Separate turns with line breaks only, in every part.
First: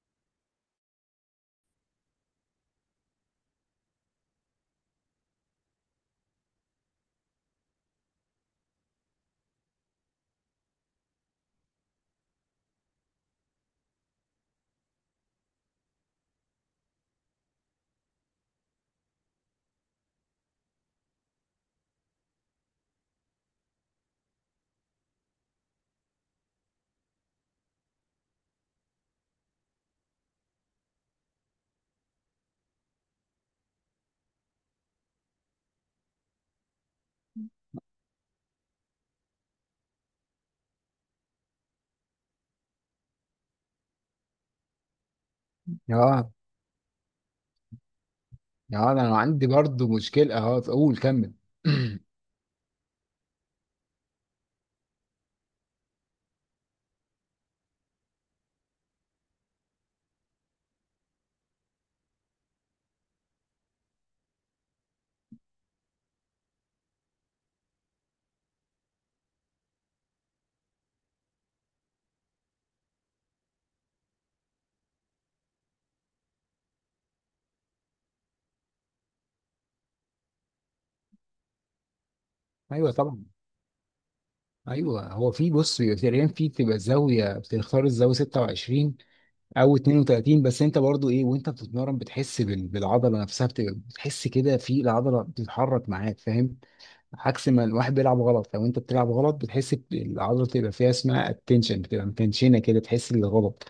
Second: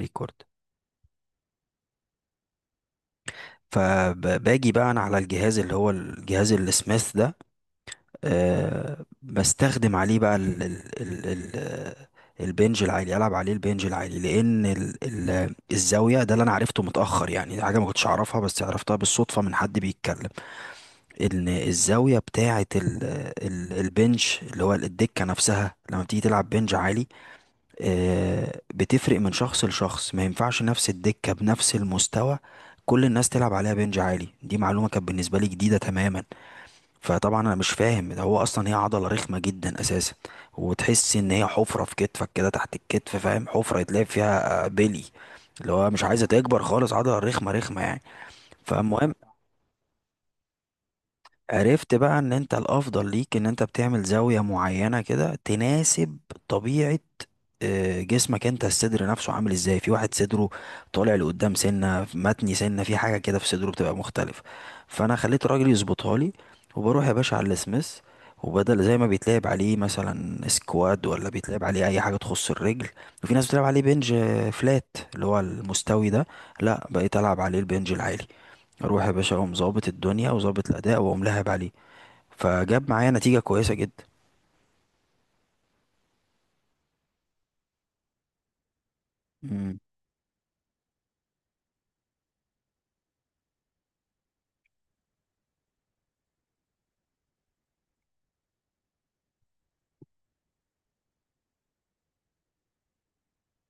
ريكورد. فباجي بقى انا على الجهاز اللي هو الجهاز السميث ده. بستخدم عليه بقى ال ال ال ال البنج العالي. العب عليه البنج العالي لان ال ال الزاويه ده اللي انا عرفته متاخر، يعني دي حاجه ما كنتش اعرفها بس عرفتها بالصدفه من حد بيتكلم ان الزاويه بتاعه ال ال البنج اللي هو الدكه نفسها لما بتيجي تلعب بنج عالي بتفرق من شخص لشخص، ما ينفعش نفس الدكة بنفس المستوى كل الناس تلعب عليها بنج عالي. دي معلومة كانت بالنسبة لي جديدة تماما. فطبعا انا مش فاهم ده، هو اصلا هي عضلة رخمة جدا اساسا وتحس ان هي حفرة في كتفك كده تحت الكتف، فاهم؟ حفرة يتلعب فيها بلي، اللي هو مش عايزة
اه
تكبر خالص، عضلة رخمة رخمة يعني.
اه
فالمهم
انا عندي برضو مشكله، اقول كمل.
عرفت بقى ان انت الافضل ليك ان انت بتعمل زاوية معينة كده تناسب طبيعة جسمك انت، الصدر نفسه عامل ازاي، في واحد صدره طالع لقدام سنة متني سنة، في حاجة كده في صدره بتبقى مختلف. فانا خليت الراجل يظبطها لي وبروح يا باشا على السميث، وبدل زي ما بيتلعب عليه مثلا سكواد ولا بيتلعب عليه اي حاجة تخص الرجل، وفي ناس بتلعب عليه بنج فلات اللي هو المستوي ده، لا بقيت العب عليه البنج العالي. اروح يا باشا اقوم ظابط الدنيا وظابط الاداء واقوم لاعب عليه، فجاب
ايوه
معايا
طبعا.
نتيجه كويسه جدا.
ايوه هو، في بص، تقريبا في تبقى زاويه، بتختار الزاويه 26 او
امم.
32. بس انت برضو ايه وانت بتتمرن بتحس بالعضله نفسها، بتبقى بتحس كده في العضله بتتحرك معاك، فاهم؟ عكس ما الواحد بيلعب غلط، لو انت بتلعب غلط بتحس العضله بتبقى فيها اسمها التنشن، بتبقى متنشنه كده، تحس بالغلط.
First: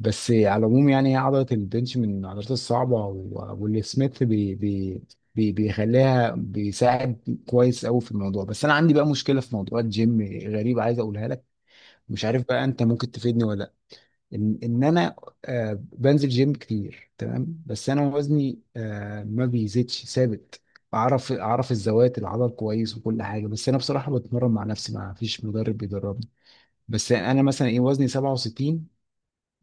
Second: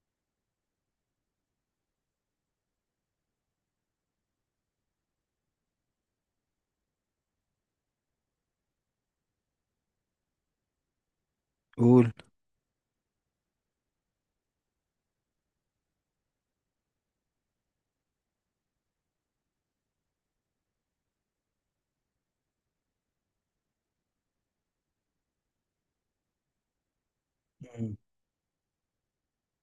بس على العموم يعني هي عضلة البنش من العضلات الصعبة، واللي سميث بي بيخليها، بيساعد كويس قوي في الموضوع. بس انا عندي بقى مشكلة في موضوع الجيم غريبة عايز اقولها لك.
قول.
مش عارف بقى انت ممكن تفيدني ولا لا. ان انا آه بنزل جيم كتير، تمام؟ بس انا وزني آه ما بيزيدش، ثابت. اعرف، اعرف الزوايا، العضل كويس وكل حاجه، بس انا بصراحه بتمرن مع نفسي، ما فيش مدرب بيدربني. بس انا مثلا ايه،
مم.
وزني 67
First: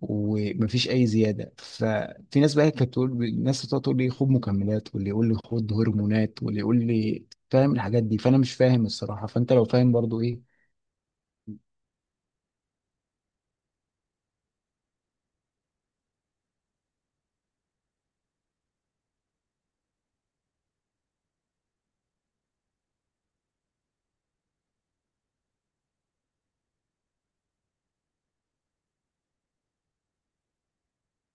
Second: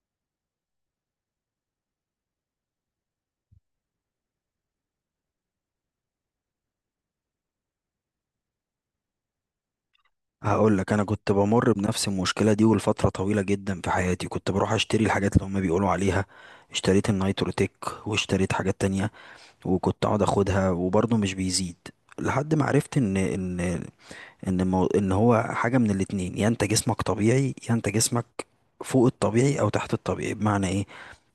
ومفيش اي زياده. ففي ناس بقى كانت تقول، الناس بتقعد تقول لي خد مكملات، واللي يقول لي خد هرمونات، واللي يقول لي، فاهم؟ الحاجات دي، فانا مش فاهم الصراحه، فانت لو فاهم برضو ايه.
هقول لك، انا كنت بمر بنفس المشكله دي ولفتره طويله جدا في حياتي، كنت بروح اشتري الحاجات اللي هما بيقولوا عليها. اشتريت النيتروتيك واشتريت حاجات تانية وكنت اقعد اخدها وبرضه مش بيزيد. لحد ما عرفت ان هو حاجه من الاتنين، يا انت جسمك طبيعي يا انت جسمك فوق الطبيعي او تحت الطبيعي. بمعنى ايه؟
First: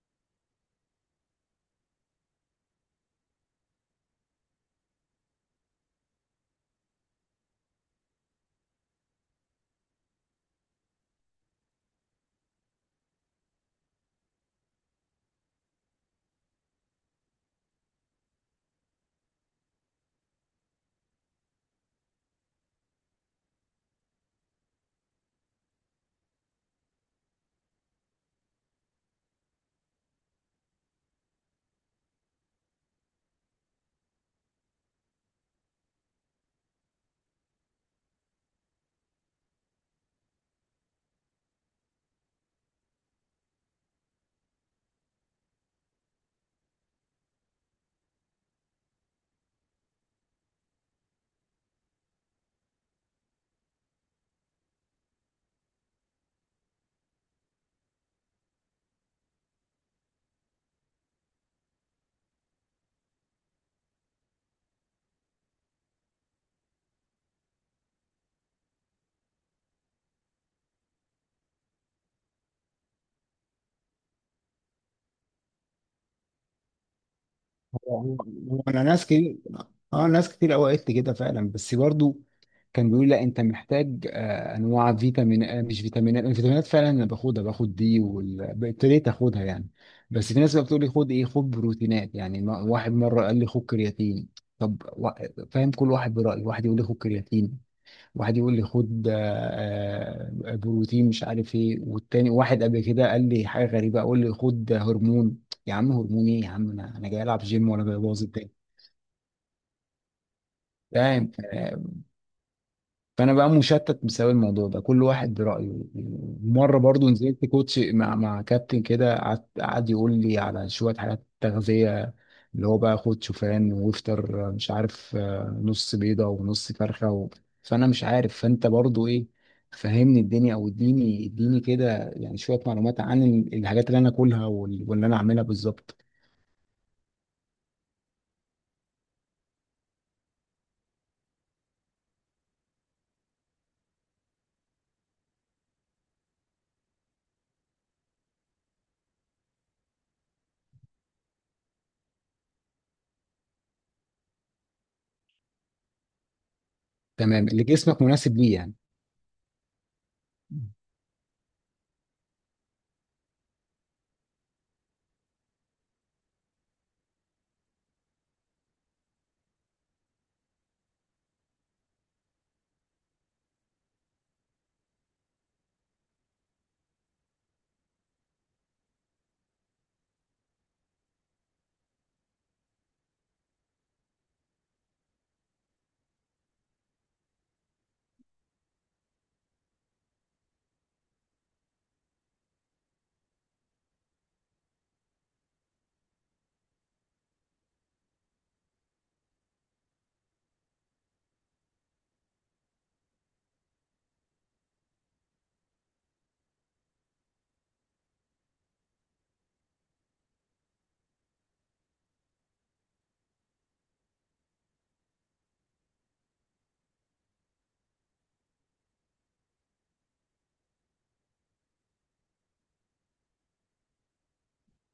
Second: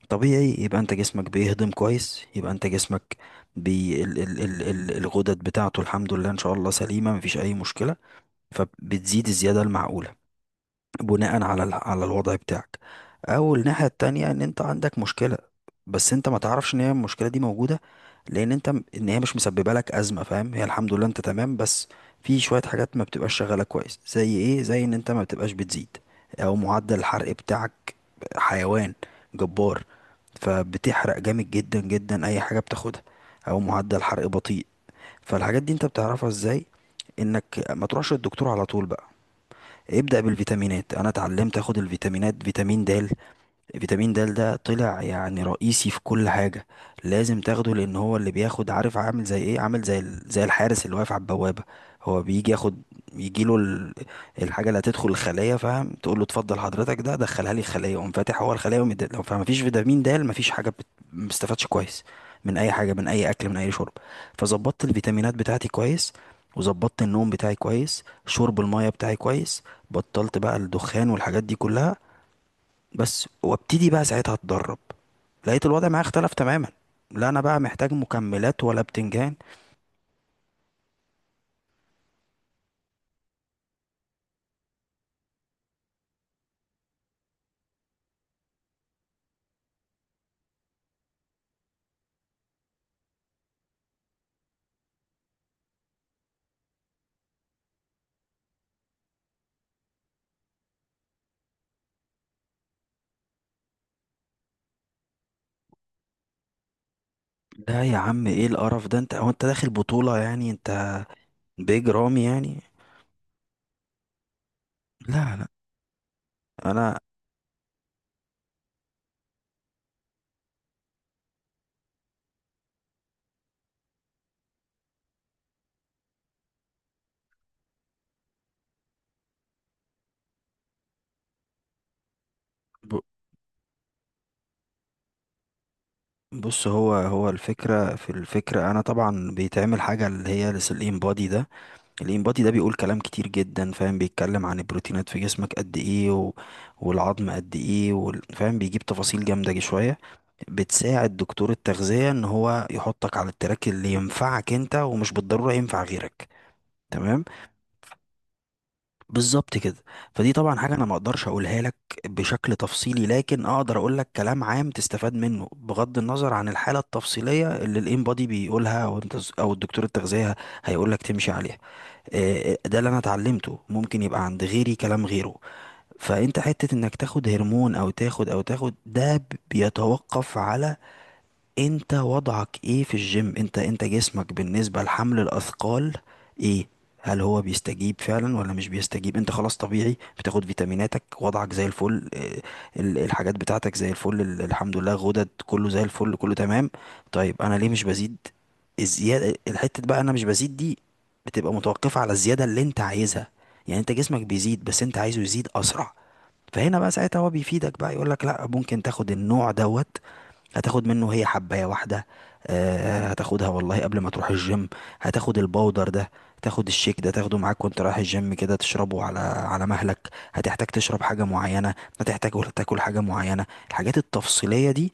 طبيعي يبقى انت جسمك بيهضم كويس، يبقى انت جسمك بي ال ال ال ال الغدد بتاعته الحمد لله ان شاء الله سليمه، مفيش اي مشكله، فبتزيد الزياده المعقوله بناء على على الوضع بتاعك. او الناحيه التانية ان انت عندك مشكله بس انت ما تعرفش ان هي المشكله دي موجوده، لان انت ان هي مش مسببه لك ازمه، فاهم؟ هي الحمد لله انت تمام، بس في شويه حاجات ما بتبقاش شغاله كويس. زي ايه؟ زي ان انت ما بتبقاش بتزيد، او معدل الحرق بتاعك حيوان جبار فبتحرق جامد جدا جدا اي حاجه بتاخدها، او معدل حرق بطيء. فالحاجات دي انت بتعرفها ازاي؟ انك ما تروحش للدكتور على طول بقى، ابدأ بالفيتامينات. انا اتعلمت اخد الفيتامينات، فيتامين د. فيتامين د ده طلع يعني رئيسي في كل حاجة، لازم تاخده، لأن هو اللي بياخد، عارف عامل زي ايه؟ عامل زي زي الحارس اللي واقف على البوابة، هو بيجي ياخد، يجيله الحاجة اللي هتدخل الخلية، فاهم؟ تقول له اتفضل حضرتك ده دخلها لي الخلية، يقوم فاتح هو الخلية لو فما فيش فيتامين د، ما فيش حاجة ما بستفادش كويس من أي حاجة، من أي أكل، من أي شرب. فظبطت الفيتامينات بتاعتي كويس، وظبطت النوم بتاعي كويس، شرب المية بتاعي كويس، بطلت بقى الدخان والحاجات دي كلها بس، وابتدي بقى ساعتها اتدرب، لقيت الوضع معايا اختلف تماما، لا انا بقى محتاج
هو-
مكملات
هو
ولا
انا، ناس
بتنجان.
كتير، اه ناس كتير قوي قالت لي كده فعلا، بس برضو كان بيقول لا انت محتاج انواع فيتامين، مش فيتامينات. الفيتامينات فعلا انا باخدها، باخد دي وابتديت اخدها يعني. بس في ناس بقى بتقول لي خد ايه، خد بروتينات يعني. واحد مره قال لي خد كرياتين. طب فاهم، كل واحد برايه. واحد يقول لي خد كرياتين، واحد يقول لي خد بروتين مش عارف ايه، والتاني واحد قبل كده قال لي حاجه غريبه، اقول لي خد هرمون. يا عم هرمون ايه يا عم، انا جاي العب جيم
لا
ولا جاي
يا
ابوظ
عم، ايه
الدنيا؟
القرف ده؟ انت هو انت داخل بطولة يعني؟ انت
فاهم؟
بيج رامي يعني؟
فانا بقى مشتت بسبب الموضوع ده، كل واحد
لا لا،
برأيه. مره
انا
برضو نزلت كوتش مع كابتن كده، قعد يقول لي على شويه حاجات تغذيه، اللي هو بقى خد شوفان، وافطر مش عارف، نص بيضه ونص فرخه و... فانا مش عارف، فانت برضو ايه، فهمني الدنيا او اديني كده يعني شويه
ب-
معلومات عن الحاجات اللي انا اكلها واللي انا اعملها بالظبط.
بص، هو هو الفكرة، في الفكرة انا طبعا بيتعمل حاجة اللي هي الانبادي ده. الانبادي ده بيقول كلام كتير جدا، فاهم؟ بيتكلم عن البروتينات في جسمك قد ايه والعظم قد ايه فاهم؟ بيجيب تفاصيل جامدة جي شوية بتساعد دكتور التغذية ان هو يحطك على التراك اللي ينفعك انت ومش بالضرورة ينفع غيرك. تمام؟
تمام، اللي جسمك مناسب ليه يعني.
بالظبط كده. فدي طبعا حاجة انا ما اقدرش اقولها لك بشكل تفصيلي، لكن اقدر اقول لك كلام عام تستفاد منه بغض النظر عن الحالة التفصيلية اللي الانبادي بيقولها او انت او الدكتور التغذية هيقول لك تمشي عليها. ده اللي انا اتعلمته، ممكن يبقى عند غيري كلام غيره. فانت حتة انك تاخد هرمون او تاخد ده، بيتوقف على انت وضعك ايه في الجيم، انت جسمك بالنسبة لحمل الاثقال ايه، هل هو بيستجيب فعلا ولا مش بيستجيب؟ انت خلاص طبيعي، بتاخد فيتاميناتك، وضعك زي الفل، الحاجات بتاعتك زي الفل، الحمد لله غدد كله زي الفل، كله تمام. طيب انا ليه مش بزيد؟ الزيادة، الحتة بقى انا مش بزيد دي، بتبقى متوقفة على الزيادة اللي انت عايزها. يعني انت جسمك بيزيد بس انت عايزه يزيد اسرع، فهنا بقى ساعتها هو بيفيدك بقى، يقولك لا ممكن تاخد النوع دوت، هتاخد منه هي حباية واحدة، هتاخدها والله قبل ما تروح الجيم، هتاخد الباودر ده، تاخد الشيك ده، تاخده معاك وانت رايح الجيم كده تشربه على مهلك، هتحتاج تشرب حاجة معينة، هتحتاج تاكل حاجة معينة. الحاجات التفصيلية دي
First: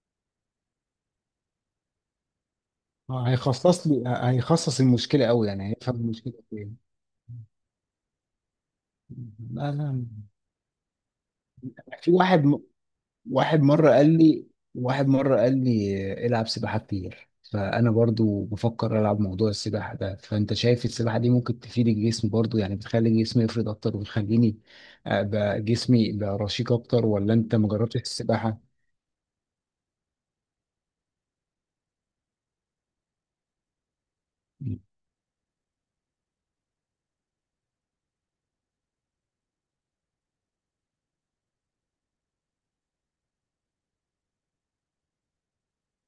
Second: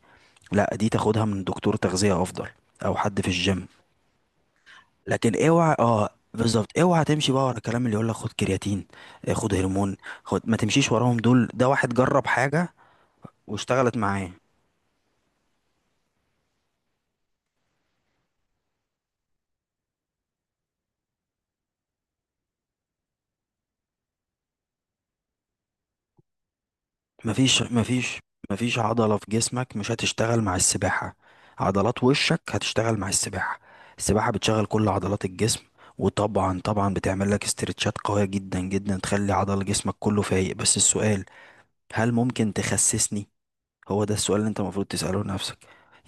لا، دي تاخدها من دكتور تغذية افضل، او حد
آه،
في الجيم.
هيخصص لي هيخصص المشكله
لكن
قوي يعني،
اوعى،
هيفهم
اه
المشكله فين.
بالظبط، اوعى تمشي بقى ورا الكلام اللي يقول لك خد كرياتين، خد
لا
هرمون،
لا.
خد. ما تمشيش وراهم دول، ده واحد
في
جرب
واحد م...
حاجة
واحد مرة
واشتغلت
قال
معاه.
لي واحد مرة قال لي العب سباحة كتير، فأنا برضو بفكر ألعب موضوع السباحة ده. فأنت شايف السباحة دي ممكن تفيد الجسم برضو يعني، بتخلي جسمي يفرد أكتر وتخليني جسمي يبقى رشيق أكتر؟ ولا أنت
مفيش
ما جربتش
مفيش
السباحة؟
مفيش عضلة في جسمك مش هتشتغل مع السباحة، عضلات وشك هتشتغل مع السباحة. السباحة بتشغل
مم.
كل عضلات الجسم، وطبعا طبعا بتعمل لك استرتشات قوية جدا جدا تخلي عضل جسمك كله فايق. بس السؤال، هل ممكن تخسسني؟ هو ده السؤال اللي انت المفروض تسأله لنفسك.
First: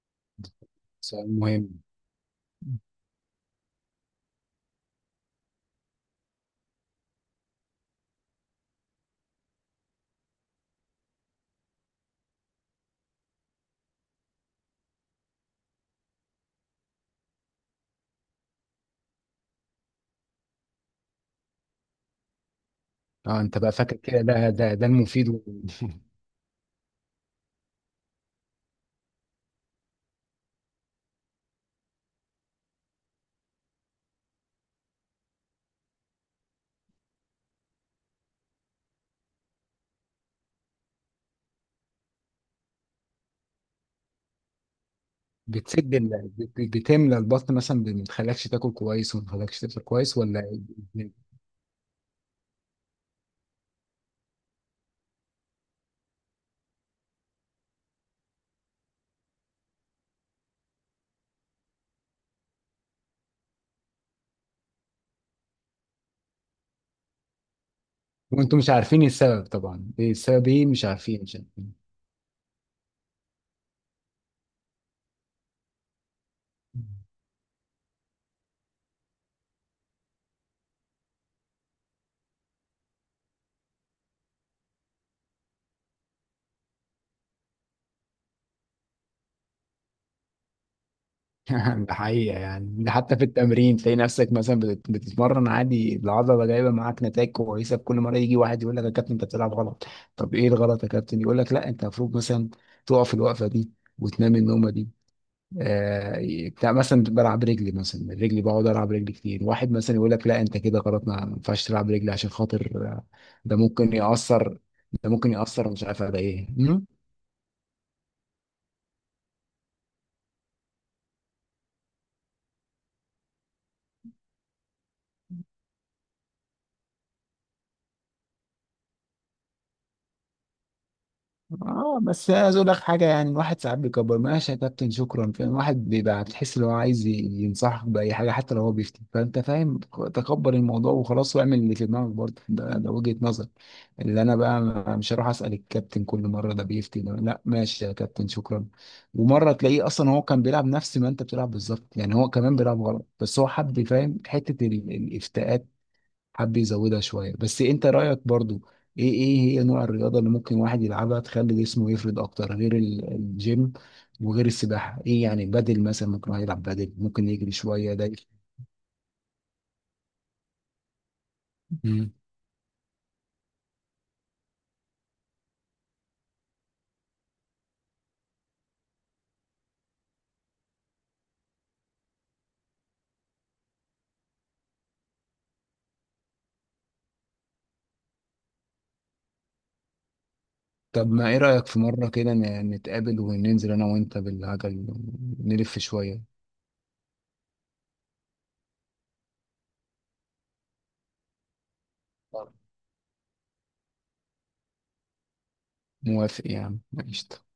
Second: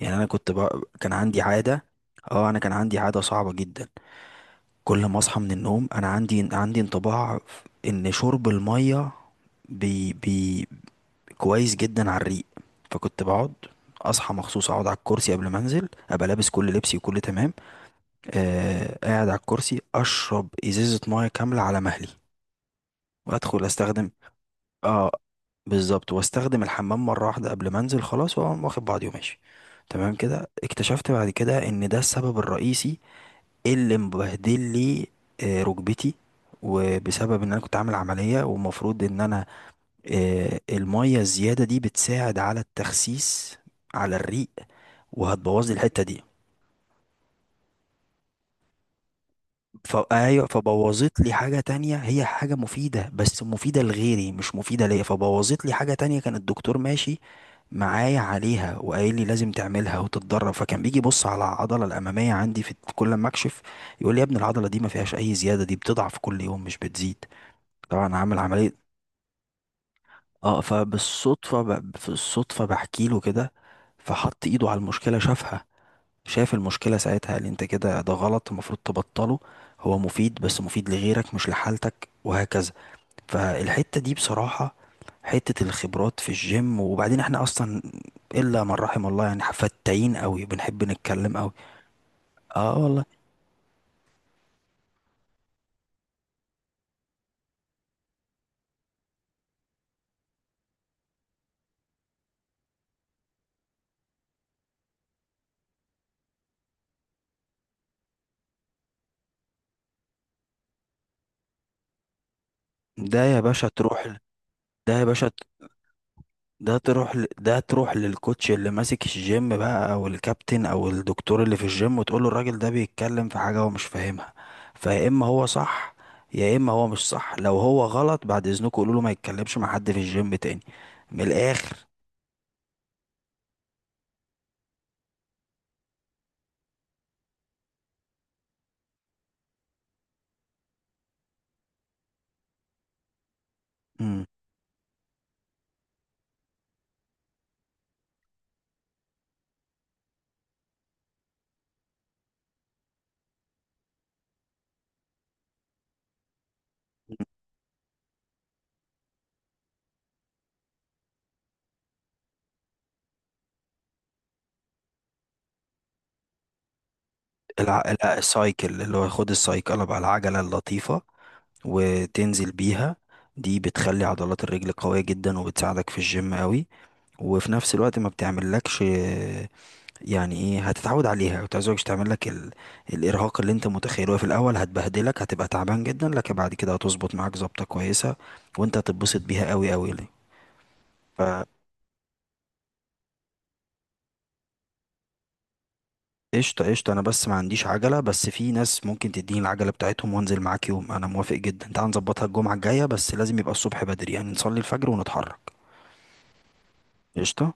يعني انا كنت بقى كان
سؤال
عندي
مهم.
عادة، اه انا كان عندي عادة صعبة جدا، كل ما اصحى من النوم انا عندي انطباع ان شرب المية بي بي كويس جدا على الريق. فكنت بقعد، اصحى مخصوص اقعد على الكرسي قبل ما انزل، ابقى لابس كل لبسي وكل تمام، قاعد على الكرسي اشرب ازازه ميه كامله على مهلي،
اه انت
وادخل
بقى فاكر
استخدم،
كده، ده
اه
المفيد و...
بالظبط، واستخدم الحمام مره واحده قبل ما انزل، خلاص واقوم واخد بعضي وماشي. تمام كده اكتشفت بعد كده ان ده السبب الرئيسي اللي مبهدل لي ركبتي، وبسبب ان انا كنت عامل عمليه ومفروض ان انا، المية الزيادة دي بتساعد على التخسيس على الريق وهتبوظ لي
بتسد
الحتة دي.
بتملى البطن مثلا، ما بتخليكش تاكل كويس وما بتخليكش تفطر كويس،
فأيوة،
ولا؟
فبوظت لي حاجة تانية، هي حاجة مفيدة بس مفيدة لغيري مش مفيدة ليا، فبوظت لي حاجة تانية كان الدكتور ماشي معايا عليها وقايل لي لازم تعملها وتتدرب. فكان بيجي يبص على العضلة الأمامية عندي في كل ما أكشف، يقول لي يا ابني العضلة دي ما فيهاش أي زيادة، دي بتضعف كل يوم مش بتزيد، طبعا عامل
وانتم مش
عملية.
عارفين السبب طبعا، ايه السبب،
اه،
ايه، مش عارفين، مش
فبالصدفة
عارفين
في الصدفة بحكي له كده، فحط ايده على المشكلة، شافها، شاف المشكلة، ساعتها قال لي انت كده ده غلط، المفروض تبطله، هو مفيد بس مفيد لغيرك مش لحالتك وهكذا. فالحتة دي بصراحة، حتة الخبرات في الجيم، وبعدين احنا اصلا الا من رحم الله، يعني فتاين قوي، بنحب نتكلم قوي.
ده حقيقة
اه
يعني. ده
والله.
حتى في التمرين تلاقي نفسك مثلا بتتمرن عادي، العضلة جايبة معاك نتائج كويسة، كل مرة يجي واحد يقول لك يا كابتن انت بتلعب غلط. طب ايه الغلط يا كابتن؟ يقول لك لا انت المفروض مثلا تقف الوقفة دي وتنام النومة دي. آه بتاع مثلا، بلعب رجلي، مثلا رجلي بقعد العب رجلي كتير، واحد مثلا يقول لك لا انت كده غلط، ما ينفعش تلعب رجلي عشان خاطر آه،
ده يا
ده
باشا
ممكن
تروح
يأثر،
ده يا
ده
باشا
ممكن يأثر مش عارف على ايه.
ده تروح ل... ده تروح للكوتش اللي ماسك الجيم بقى، او الكابتن، او الدكتور اللي في الجيم، وتقول له الراجل ده بيتكلم في حاجة هو مش فاهمها، فيا اما هو صح يا اما هو مش صح. لو هو غلط، بعد اذنكم قولوا له ما يتكلمش مع حد في الجيم تاني، من الاخر.
اه بس عايز اقول لك حاجه يعني، الواحد ساعات بيكبر، ماشي يا كابتن شكرا، فاهم؟ الواحد بيبقى بتحس ان هو عايز ينصحك باي حاجه حتى لو هو بيفتي، فانت فاهم تكبر الموضوع وخلاص، واعمل اللي في دماغك برضه. ده، ده وجهه نظر. اللي
امم.
انا بقى، مش هروح اسال الكابتن كل مره، ده بيفتي ده، لا ماشي يا كابتن شكرا. ومره تلاقيه اصلا هو كان بيلعب نفس ما انت بتلعب بالظبط يعني، هو كمان بيلعب غلط، بس هو حب فاهم حته الافتاءات، حب يزودها شويه. بس انت رايك برضو ايه، ايه هي نوع الرياضه اللي ممكن واحد يلعبها تخلي جسمه يفرد اكتر غير الجيم وغير السباحه؟ ايه يعني، بدل مثلا ممكن واحد يلعب، بدل ممكن يجري شويه ده.
السايكل، اللي هو خد السايكل بقى، العجلة اللطيفة،
مم.
وتنزل بيها، دي بتخلي عضلات الرجل قوية جدا وبتساعدك في الجيم قوي، وفي نفس الوقت ما بتعملكش، يعني ايه، هتتعود عليها وتعوزك تعمل لك الارهاق اللي انت متخيله في الاول، هتبهدلك، هتبقى تعبان جدا، لكن بعد كده هتظبط معاك ظبطه كويسه وانت هتتبسط بيها قوي قوي. ليه؟
طب ما ايه رايك في مره كده نتقابل وننزل انا وانت بالعجل، نلف شويه؟
فقشطه قشطه، انا بس ما عنديش عجله، بس في ناس ممكن تديني العجله بتاعتهم وانزل معاك يوم، انا موافق جدا، تعال نظبطها الجمعه الجايه، بس لازم يبقى الصبح بدري، يعني نصلي الفجر ونتحرك.
موافق يعني، ماشي.
قشطه.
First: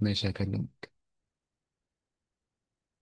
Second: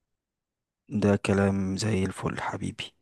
ماشي هكلمك.
ده كلام زي الفل حبيبي.